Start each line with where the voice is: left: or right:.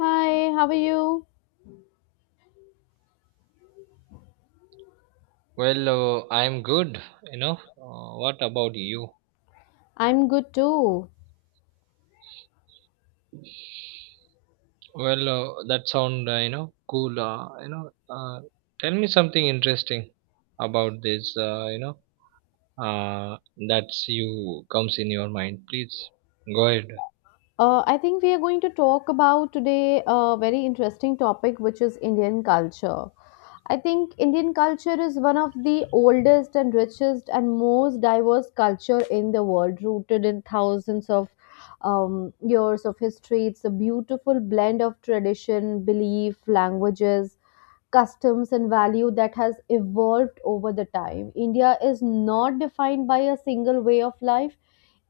left: Hi, how are you?
right: I'm good. What about you?
left: I'm good too.
right: That sound cool. Uh, tell me something interesting about this. Uh, that's you comes in your mind. Please go ahead.
left: I think we are going to talk about today a very interesting topic, which is Indian culture. I think Indian culture is one of the oldest and richest and most diverse culture in the world, rooted in thousands of years of history. It's a beautiful blend of tradition, belief, languages, customs, and value that has evolved over the time. India is not defined by a single way of life.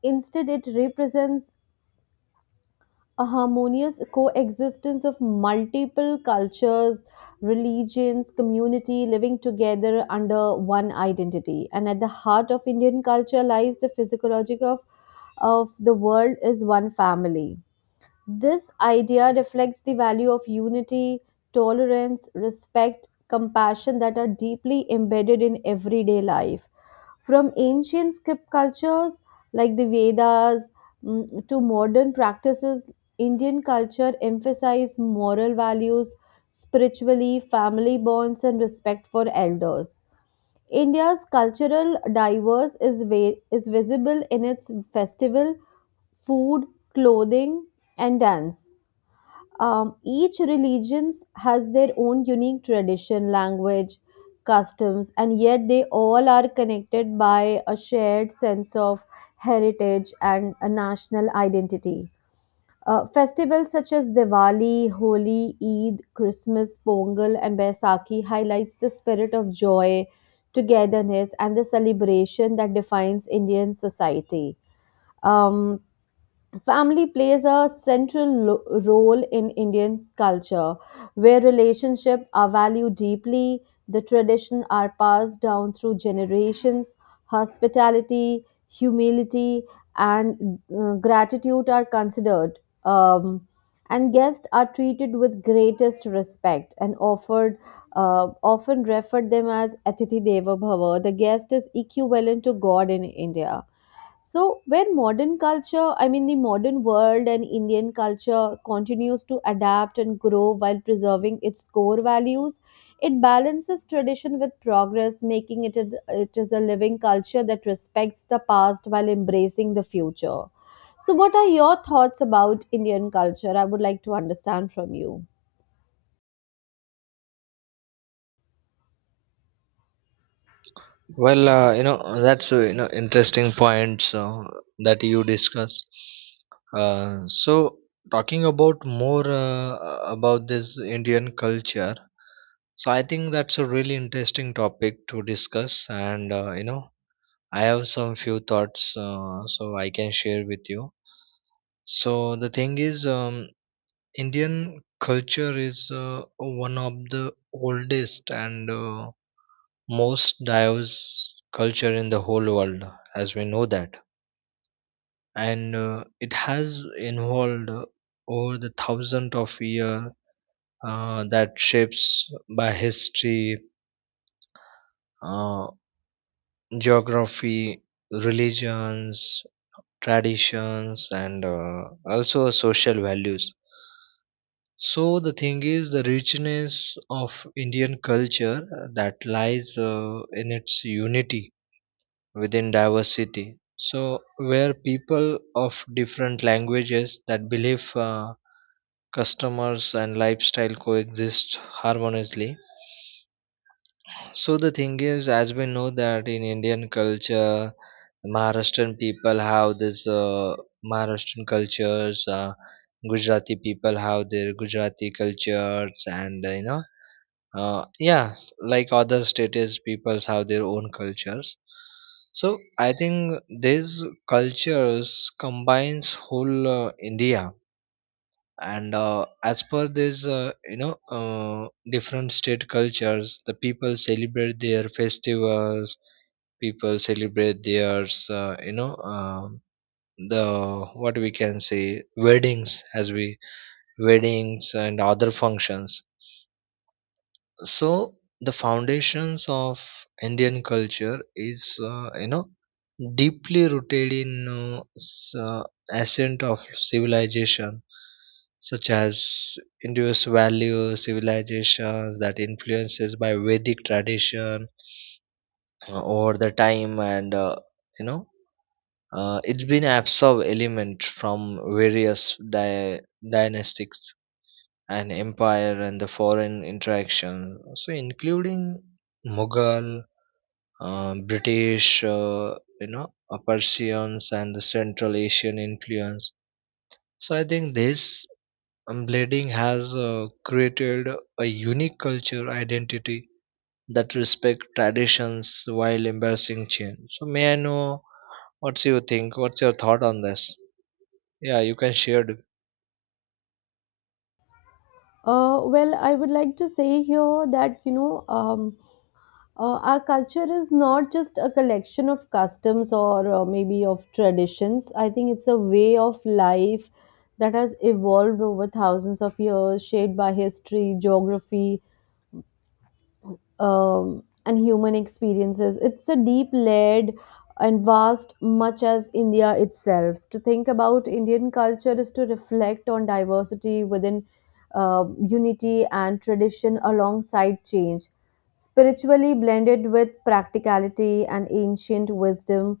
left: Instead, it represents a harmonious coexistence of multiple cultures, religions, community living together under one identity. And at the heart of Indian culture lies the physiology of the world is one family. This idea reflects the value of unity, tolerance, respect, compassion that are deeply embedded in everyday life. From ancient script cultures like the Vedas, to modern practices, Indian culture emphasizes moral values, spiritually, family bonds, and respect for elders. India's cultural diverse is visible in its festival, food, clothing, and dance. Each religions has their own unique tradition, language, customs, and yet they all are connected by a shared sense of heritage and a national identity. Festivals such as Diwali, Holi, Eid, Christmas, Pongal, and Baisakhi highlights the spirit of joy, togetherness, and the celebration that defines Indian society. Um, Family plays a role in Indian culture, where relationships are valued deeply. The traditions are passed down through generations. Hospitality, humility, and gratitude are considered, um, and guests are treated with greatest respect and offered, uh, often referred them as Atithi Deva Bhava. The guest is equivalent to God in India. So, where modern culture, I mean the modern world and Indian culture continues to adapt and grow while preserving its core values, it balances tradition with progress, making it is a living culture that respects the past while embracing the future. So, what are your thoughts about Indian culture? I would like to understand from you.
right: That's interesting points that you discuss. So talking about more about this Indian culture, so I think that's a really interesting topic to discuss, and I have some few thoughts so I can share with you. So the thing is, Indian culture is one of the oldest and most diverse culture in the whole world, as we know that, and it has involved over the thousand of year, that shapes by history, uh, geography, religions, traditions, and also social values. So the thing is the richness of Indian culture that lies in its unity within diversity, so where people of different languages that believe, customers and lifestyle coexist harmoniously. So the thing is, as we know that in Indian culture, Maharashtrian people have this Maharashtrian cultures, Gujarati people have their Gujarati cultures, and yeah, like other states, people have their own cultures. So I think these cultures combines whole India, and as per this different state cultures, the people celebrate their festivals, people celebrate their the what we can say weddings, as we weddings and other functions. So the foundations of Indian culture is deeply rooted in uh, s- uh, ascent of civilization, such as India's value civilizations that influences by Vedic tradition over the time, and you know it's been absorbed element from various dynastics and empire and the foreign interaction, so including Mughal, British, you know Persians and the Central Asian influence. So I think this blending has created a unique culture identity that respect traditions while embracing change. So may I know what's you think, what's your thought on this? Yeah, you can share it.
left: Well, I would like to say here that you know, our culture is not just a collection of customs or maybe of traditions. I think it's a way of life that has evolved over thousands of years, shaped by history, geography, and human experiences. It's a deep layered and vast, much as India itself. To think about Indian culture is to reflect on diversity within unity and tradition alongside change. Spiritually blended with practicality and ancient wisdom,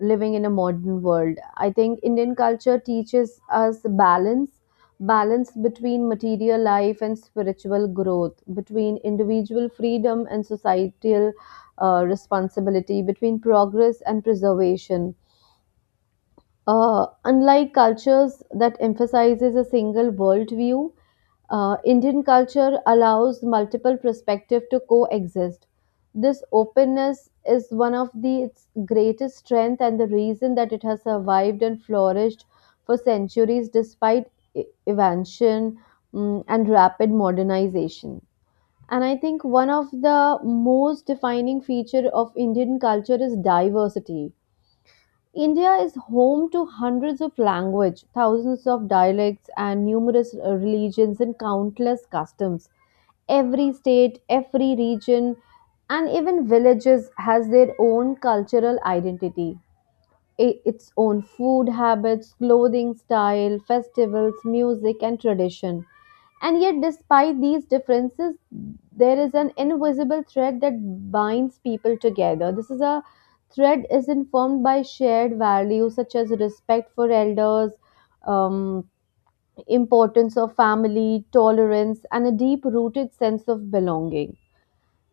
left: living in a modern world. I think Indian culture teaches us balance, balance between material life and spiritual growth, between individual freedom and societal responsibility, between progress and preservation. Unlike cultures that emphasizes a single worldview, Indian culture allows multiple perspectives to coexist. This openness is one of its greatest strength and the reason that it has survived and flourished for centuries despite evasion, and rapid modernization. And I think one of the most defining feature of Indian culture is diversity. India is home to hundreds of languages, thousands of dialects, and numerous religions and countless customs. Every state, every region, and even villages has their own cultural identity, its own food habits, clothing style, festivals, music, and tradition. And yet, despite these differences, there is an invisible thread that binds people together. This is a thread is informed by shared values such as respect for elders, um, importance of family, tolerance, and a deep-rooted sense of belonging.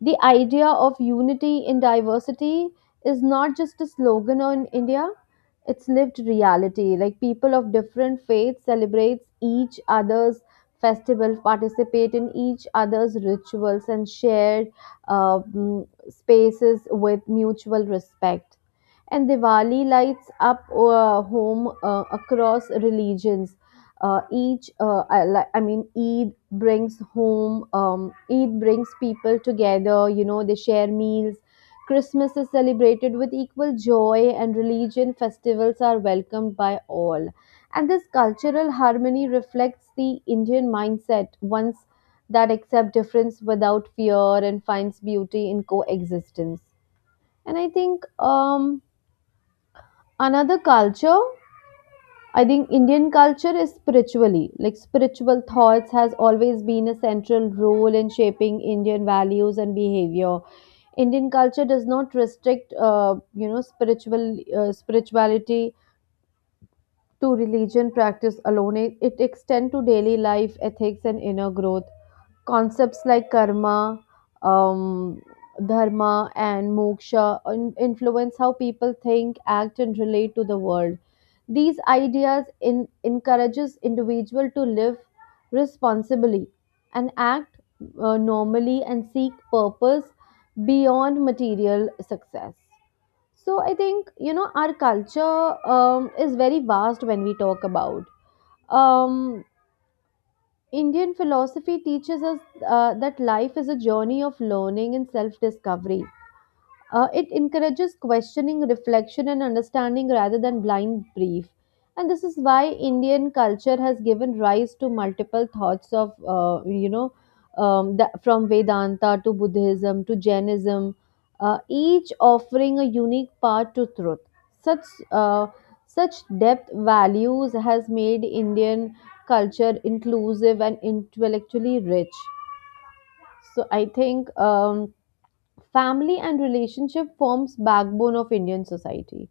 left: The idea of unity in diversity is not just a slogan in India; it's lived reality like people of different faiths celebrates each other's festivals participate in each other's rituals and shared spaces with mutual respect and Diwali lights up home across religions. I mean, Eid brings home. Eid brings people together. You know, they share meals. Christmas is celebrated with equal joy, and religion festivals are welcomed by all. And this cultural harmony reflects the Indian mindset, ones that accept difference without fear and finds beauty in coexistence. And I think another culture, I think Indian culture is spiritually like spiritual thoughts has always been a central role in shaping Indian values and behavior. Indian culture does not restrict you know spirituality to religion practice alone. It extends to daily life ethics and inner growth. Concepts like karma, um, dharma, and moksha influence how people think, act, and relate to the world. These ideas encourages individual to live responsibly and act normally and seek purpose beyond material success. So I think you know our culture is very vast when we talk about um Indian philosophy teaches us that life is a journey of learning and self discovery. It encourages questioning, reflection, and understanding rather than blind belief. And this is why Indian culture has given rise to multiple thoughts of, from Vedanta to Buddhism to Jainism, each offering a unique path to truth. Such uh, Such depth values has made Indian culture inclusive and intellectually rich. So I think. Family and relationship forms backbone of Indian society.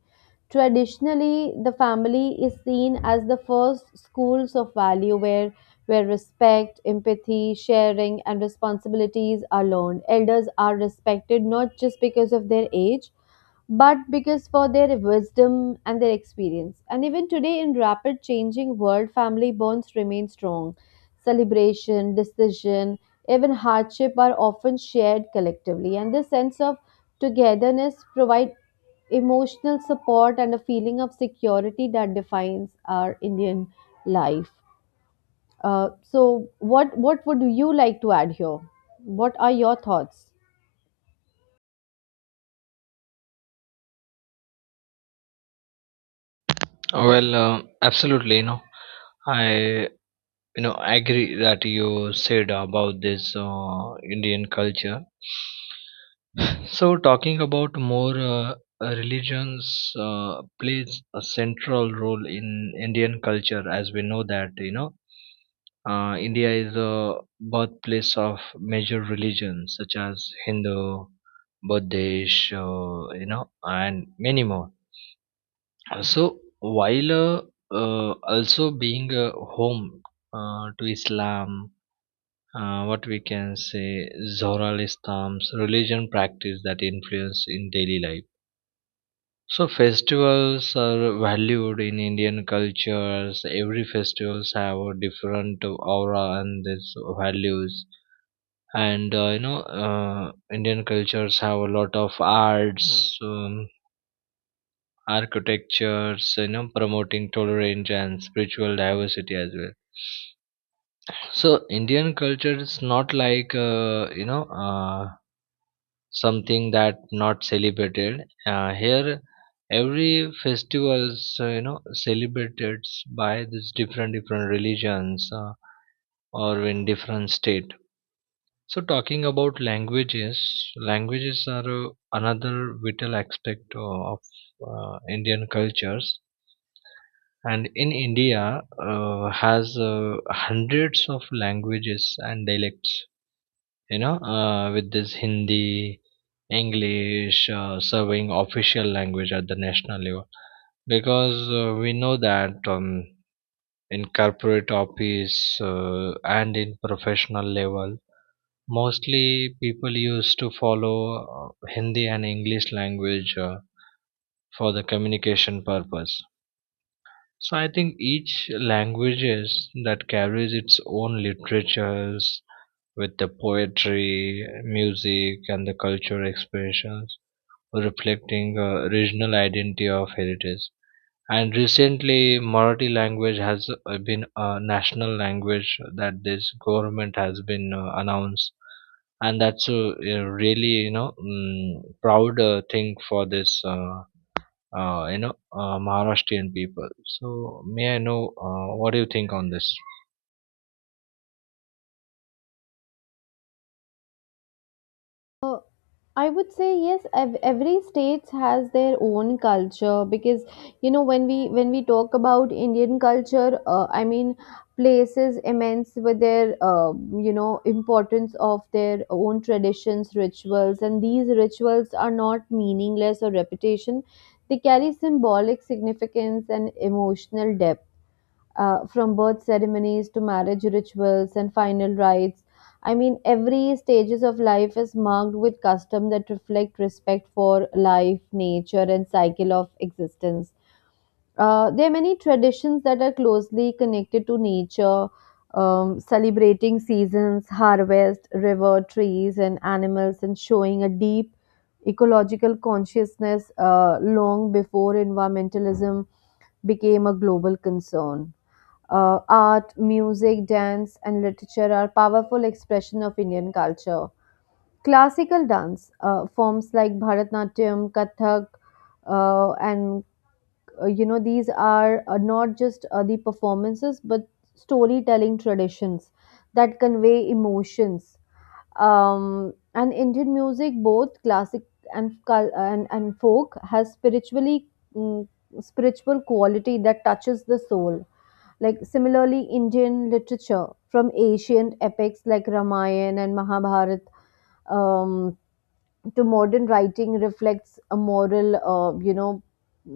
left: Traditionally, the family is seen as the first schools of value where respect, empathy, sharing, and responsibilities are learned. Elders are respected not just because of their age, but because for their wisdom and their experience. And even today, in rapid changing world, family bonds remain strong. Celebration, decision, even hardship are often shared collectively, and this sense of togetherness provide emotional support and a feeling of security that defines our Indian life. So, what would you like to add here? What are your thoughts?
right: well uh, absolutely, you know, I you know agree that you said about this Indian culture. So talking about more, religions plays a central role in Indian culture, as we know that, you know, India is a birthplace of major religions such as Hindu, Buddhist, and many more. So while also being a home to Islam, what we can say Zoroastrian's religion practice, that influence in daily life. So festivals are valued in Indian cultures. Every festivals have a different aura and its values. And Indian cultures have a lot of arts, architectures, you know, promoting tolerance and spiritual diversity as well. So Indian culture is not like, something that not celebrated here. Every festivals celebrated by these different different religions, or in different state. So talking about languages, languages are another vital aspect of Indian cultures, and in India has hundreds of languages and dialects, you know, with this Hindi, English serving official language at the national level, because we know that, in corporate office uh, and in professional level, mostly people used to follow Hindi and English language for the communication purpose. So I think each languages that carries its own literatures with the poetry, music, and the cultural expressions, reflecting regional identity of heritage. And recently, Marathi language has been a national language that this government has been announced, and that's a, really, you know, proud thing for this Maharashtrian people. So, may I know what do you think on this?
left: I would say yes. Every state has their own culture because you know when we talk about Indian culture, I mean places immense with their you know importance of their own traditions, rituals, and these rituals are not meaningless or repetition. They carry symbolic significance and emotional depth, from birth ceremonies to marriage rituals and final rites. I mean, every stages of life is marked with custom that reflect respect for life, nature, and cycle of existence. There are many traditions that are closely connected to nature, celebrating seasons, harvest, river, trees, and animals, and showing a deep ecological consciousness long before environmentalism became a global concern. Art, music, dance, and literature are powerful expression of Indian culture. Classical dance forms like Bharatanatyam, Kathak, and you know these are not just the performances but storytelling traditions that convey emotions. And Indian music, both and folk, has mm, spiritual quality that touches the soul like similarly, Indian literature from ancient epics like Ramayana and Mahabharata, um, to modern writing reflects a moral,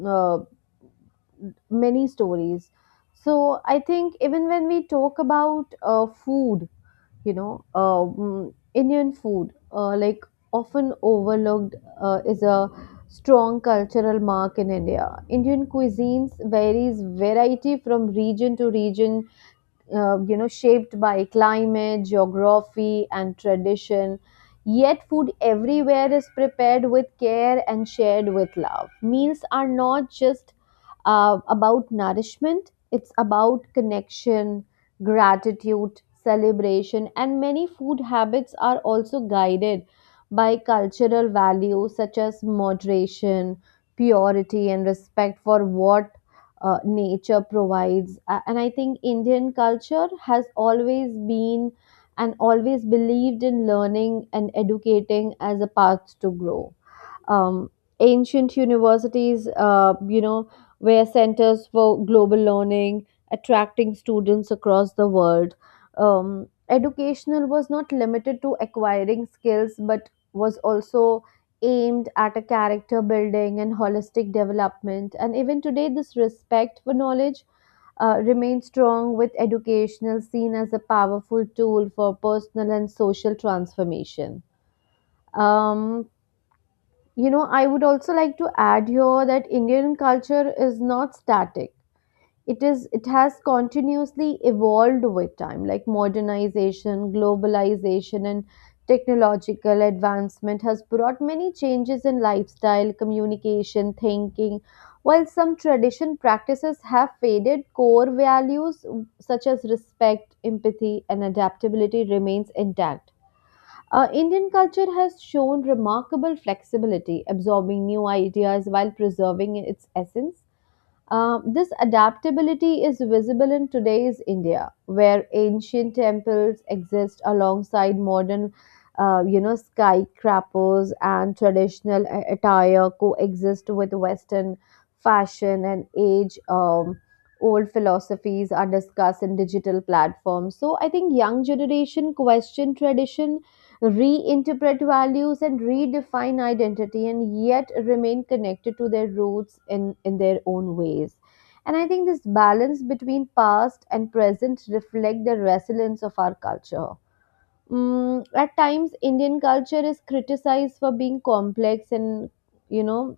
left: uh, many stories. So I think even when we talk about food, you know, Indian food, like often overlooked, is a strong cultural mark in India. Indian cuisines varies variety from region to region, you know shaped by climate geography and tradition yet food everywhere is prepared with care and shared with love meals are not just about nourishment it's about connection gratitude celebration and many food habits are also guided by cultural values such as moderation purity and respect for what nature provides. And I think Indian culture has always been and always believed in learning and educating as a path to grow. um, Ancient universities, were centers for global learning, attracting students across the world. Educational was not limited to acquiring skills, but was also aimed at a character building and holistic development. And even today, this respect for knowledge remains strong, with educational seen as a powerful tool for personal and social transformation. Um, you know, I would also like to add here that Indian culture is not static. It has continuously evolved with time, like modernization, globalization, and technological advancement has brought many changes in lifestyle, communication, thinking. While some tradition practices have faded, core values such as respect, empathy, and adaptability remains intact. Indian culture has shown remarkable flexibility, absorbing new ideas while preserving its essence. This adaptability is visible in today's India, where ancient temples exist alongside modern, skyscrapers and attire coexist with Western fashion and age. Old philosophies are discussed in digital platforms so I think young generation question tradition reinterpret values and redefine identity and yet remain connected to their roots in their own ways. And I think this balance between past and present reflect the resilience of our culture. At times, Indian culture is criticized for being complex and you know,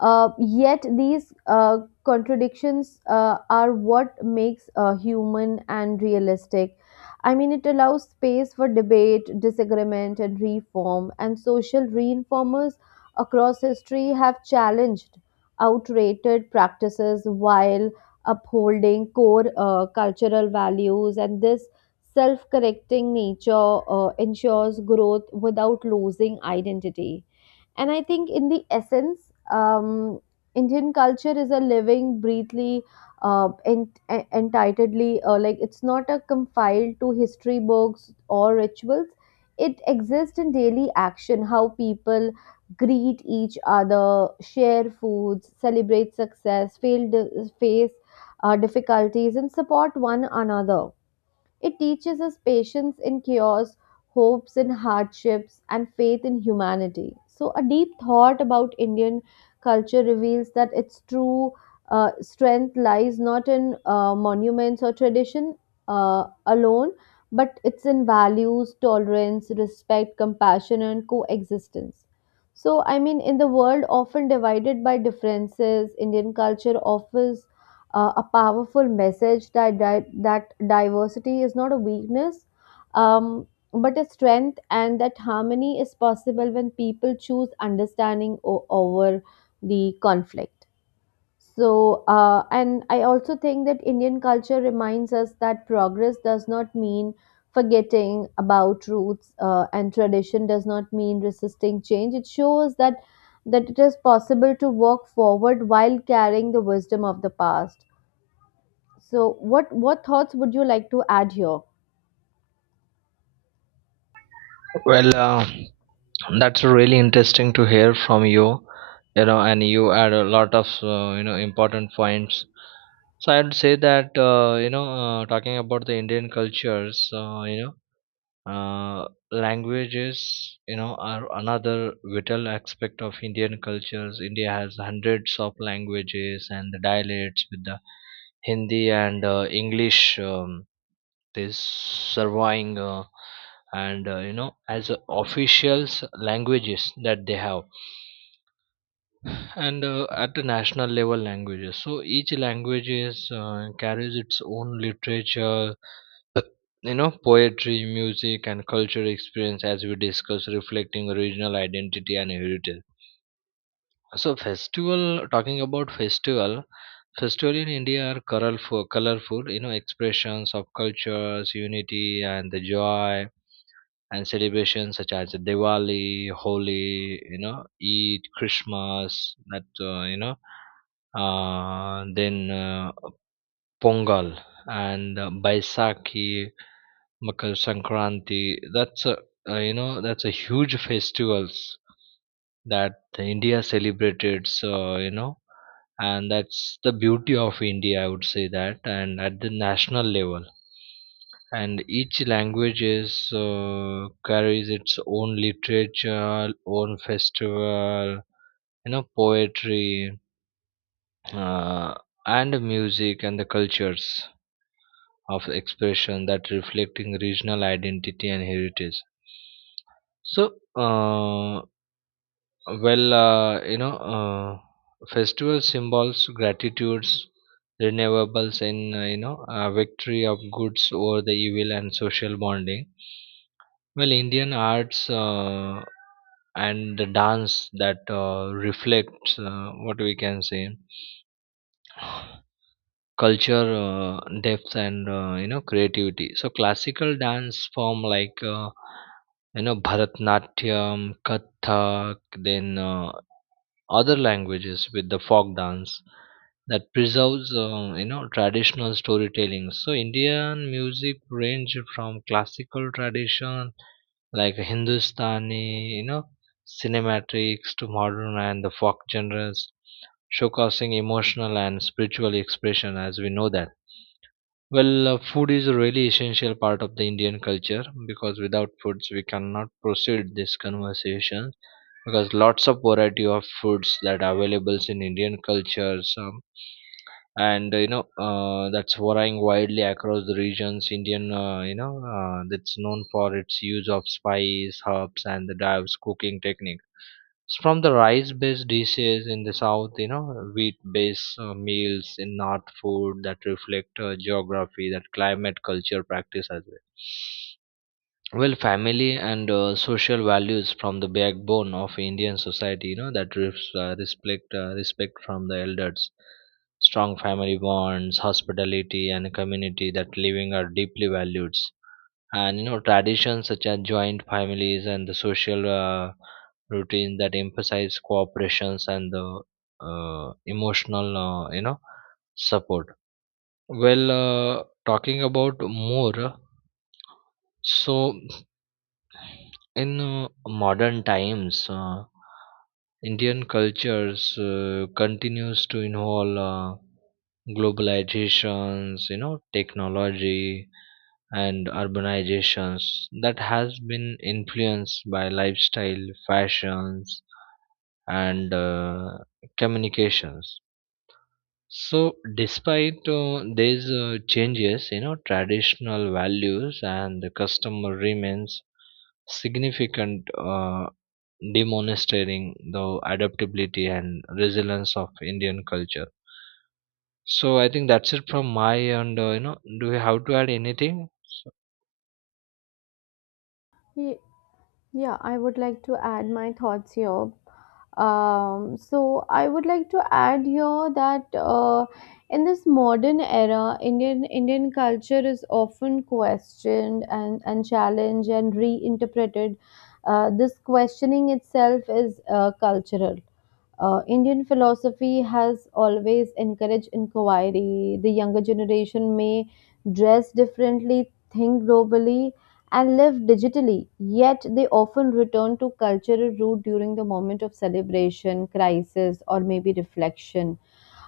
left: yet these contradictions are what makes human and realistic. I mean, it allows space for debate, disagreement, and reform. And social reformers across history have challenged outdated practices while upholding core cultural values. And this self correcting nature ensures growth without losing identity. And I think, in the essence, Indian culture is a living, breathly, entitledly, like it's not a confined to history books or rituals. It exists in daily action, how people greet each other, share foods, celebrate success, fail, face difficulties, and support one another. It teaches us patience in chaos, hopes in hardships, and faith in humanity. So, a deep thought about Indian culture reveals that its true strength lies not in monuments or tradition alone, but it's in values, tolerance, respect, compassion, and coexistence. So, I mean, in the world often divided by differences, Indian culture offers a powerful message that that diversity is not a weakness, um, but a strength, and that harmony is possible when people choose understanding over the conflict. So, and I also think that Indian culture reminds us that progress does not mean forgetting about roots, and tradition does not mean resisting change. It shows that it is possible to work forward while carrying the wisdom of the past. So, what thoughts would you like to add here?
right: Well, uh, That's really interesting to hear from you. You know, and you add a lot of important points. So I'd say that talking about the Indian cultures, languages, you know, are another vital aspect of Indian cultures. India has hundreds of languages and the dialects with the Hindi and English. Is surveying and as a officials languages that they have, and at the national level languages. So each language is, carries its own literature, you know, poetry, music, and cultural experience as we discuss, reflecting regional identity and heritage. So festival, talking about festival, festival in India are colorful, colorful, you know, expressions of cultures, unity and the joy and celebrations, such as Diwali, Holi, you know, Eid, Christmas, that, then Pongal and Baisakhi, Makar Sankranti. That's a, that's a huge festivals that India celebrated. So you know, and that's the beauty of India. I would say that, and at the national level, and each language is carries its own literature, own festival, you know, poetry, uh, and music, and the cultures of expression that reflecting regional identity and heritage. So, uh, well uh, you know uh, festival symbols, gratitudes, renewables, and victory of goods over the evil and social bonding. Well, Indian arts and the dance that reflects what we can say culture depth and creativity. So classical dance form like, Bharatanatyam, Kathak, then other languages with the folk dance that preserves traditional storytelling. So Indian music range from classical tradition like Hindustani, you know, cinematics, to modern and the folk genres, showcasing emotional and spiritual expression, as we know that. Food is a really essential part of the Indian culture, because without foods we cannot proceed this conversation, because lots of variety of foods that are available in Indian cultures. And you know that's varying widely across the regions. Indian, that's known for its use of spice, herbs, and the diverse cooking technique. It's from the rice based dishes in the south, you know, wheat based meals in north, food that reflect geography, that climate, culture practice as well. Well, family and social values from the backbone of Indian society, you know, that refs, respect, respect from the elders, strong family bonds, hospitality, and a community that living are deeply valued. And you know, traditions such as joint families and the social routine that emphasize cooperations and the emotional, support. Talking about more, so in modern times, Indian cultures continues to involve globalizations, you know, technology and urbanizations, that has been influenced by lifestyle, fashions, and communications. So, despite these changes, you know, traditional values and the customer remains significant, demonstrating the adaptability and resilience of Indian culture. So I think that's it from my end. You know, do you have to add anything? So-
left: Yeah, I would like to add my thoughts here. So I would like to add here that in this modern era, Indian culture is often questioned and challenged and reinterpreted. This questioning itself is cultural. Indian philosophy has always encouraged inquiry. The younger generation may dress differently, think globally, and live digitally, yet they often return to cultural root during the moment of celebration, crisis, or maybe reflection.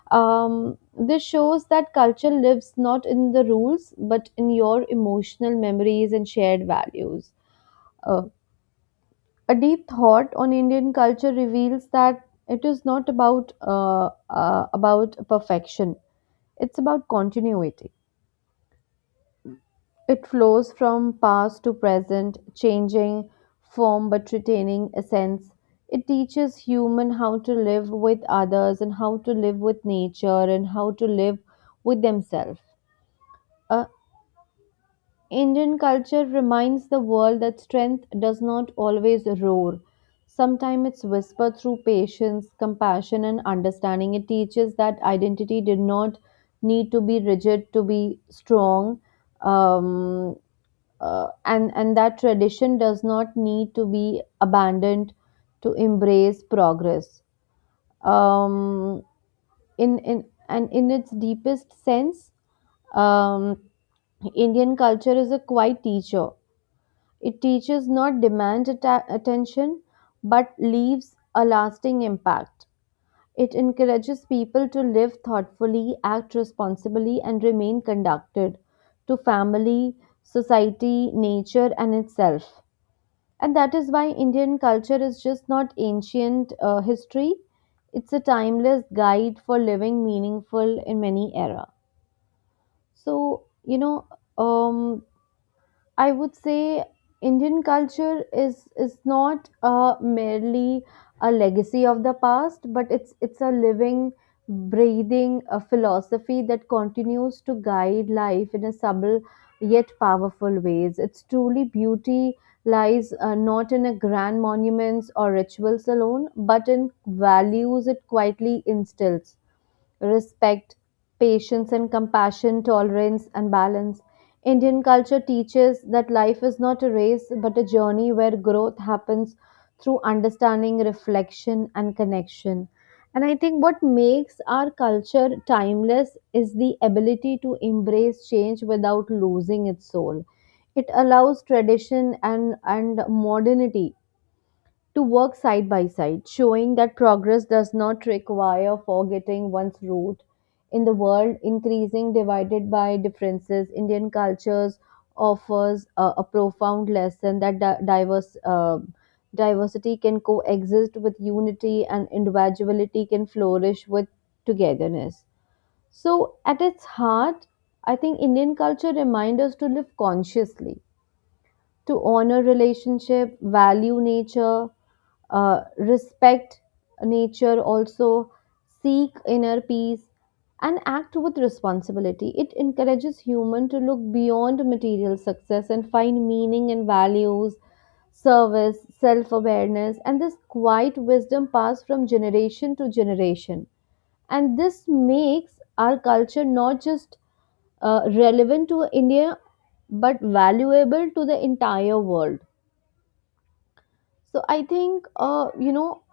left: This shows that culture lives not in the rules but in your emotional memories and shared values. Uh, a deep thought on Indian culture reveals that it is not about about perfection; it's about continuity. It flows from past to present, changing form but retaining essence. It teaches human how to live with others and how to live with nature and how to live with themselves. Uh, Indian culture reminds the world that strength does not always roar. Sometimes it's whispered through patience, compassion, and understanding. It teaches that identity did not need to be rigid to be strong, um, and that tradition does not need to be abandoned to embrace progress. um, in its deepest sense, um, Indian culture is a quiet teacher. It teaches not demand attention but leaves a lasting impact. It encourages people to live thoughtfully, act responsibly, and remain conducted to family, society, nature, and itself. And that is why Indian culture is just not ancient history. It's a timeless guide for living meaningful in many era. So, you know, um, I would say Indian culture is not merely a legacy of the past, but it's a living, breathing philosophy that continues to guide life in a subtle yet powerful ways. Its truly beauty lies not in a grand monuments or rituals alone, but in values it quietly instills respect, patience and compassion, tolerance and balance. Indian culture teaches that life is not a race but a journey where growth happens through understanding, reflection, and connection. And I think what makes our culture timeless is the ability to embrace change without losing its soul. It allows tradition and modernity to work side by side, showing that progress does not require forgetting one's root in the world increasing divided by differences. Indian cultures offers a profound lesson that di- diverse diversity can coexist with unity and individuality can flourish with togetherness. So, at its heart, I think Indian culture reminds us to live consciously, to honor relationship, value nature, respect nature, also seek inner peace, and act with responsibility. It encourages human to look beyond material success and find meaning and values, service, self-awareness, and this quiet wisdom passed from generation to generation. And this makes our culture not just relevant to India but valuable to the entire world. So I think you know,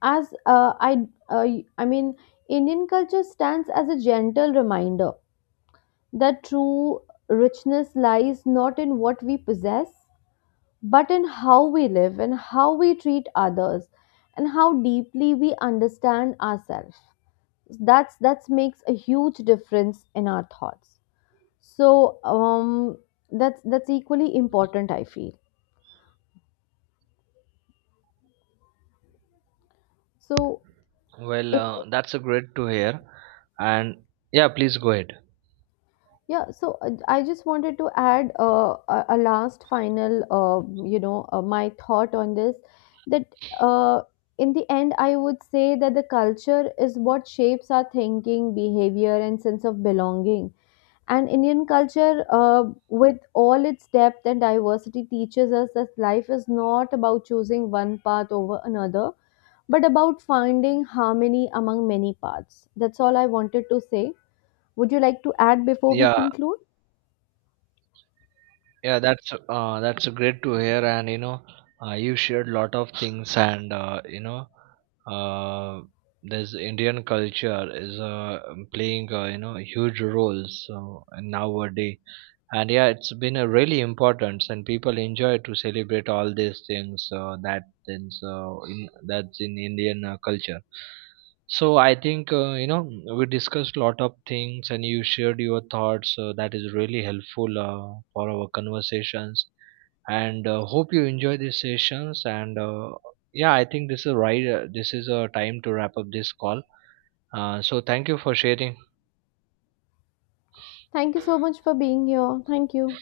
left: as uh, I mean, Indian culture stands as a gentle reminder that true richness lies not in what we possess, but in how we live and how we treat others and how deeply we understand ourselves. That makes a huge difference in our thoughts. So, that's equally important. I feel so. It.
right: That's a great to hear, and yeah, please go ahead.
left: Yeah, so I just wanted to add a last final, my thought on this that uh, in the end, I would say that the culture is what shapes our thinking, behavior, and sense of belonging. And Indian culture, with all its depth and diversity, teaches us that life is not about choosing one path over another, but about finding harmony among many paths. That's all I wanted to say. Would you like to add before we
right: Yeah,
left: conclude?
right: yeah, that's great to hear, and you know, you shared lot of things, and uh, this Indian culture is playing huge roles nowadays, and yeah, it's been a really important, and people enjoy to celebrate all these things, that things in that's in Indian culture. So I think, we discussed a lot of things, and you shared your thoughts that is really helpful for our conversations, and hope you enjoy these sessions, and yeah, I think this is right, this is a time to wrap up this call. So thank you for sharing.
left: Thank you so much for being here. Thank you.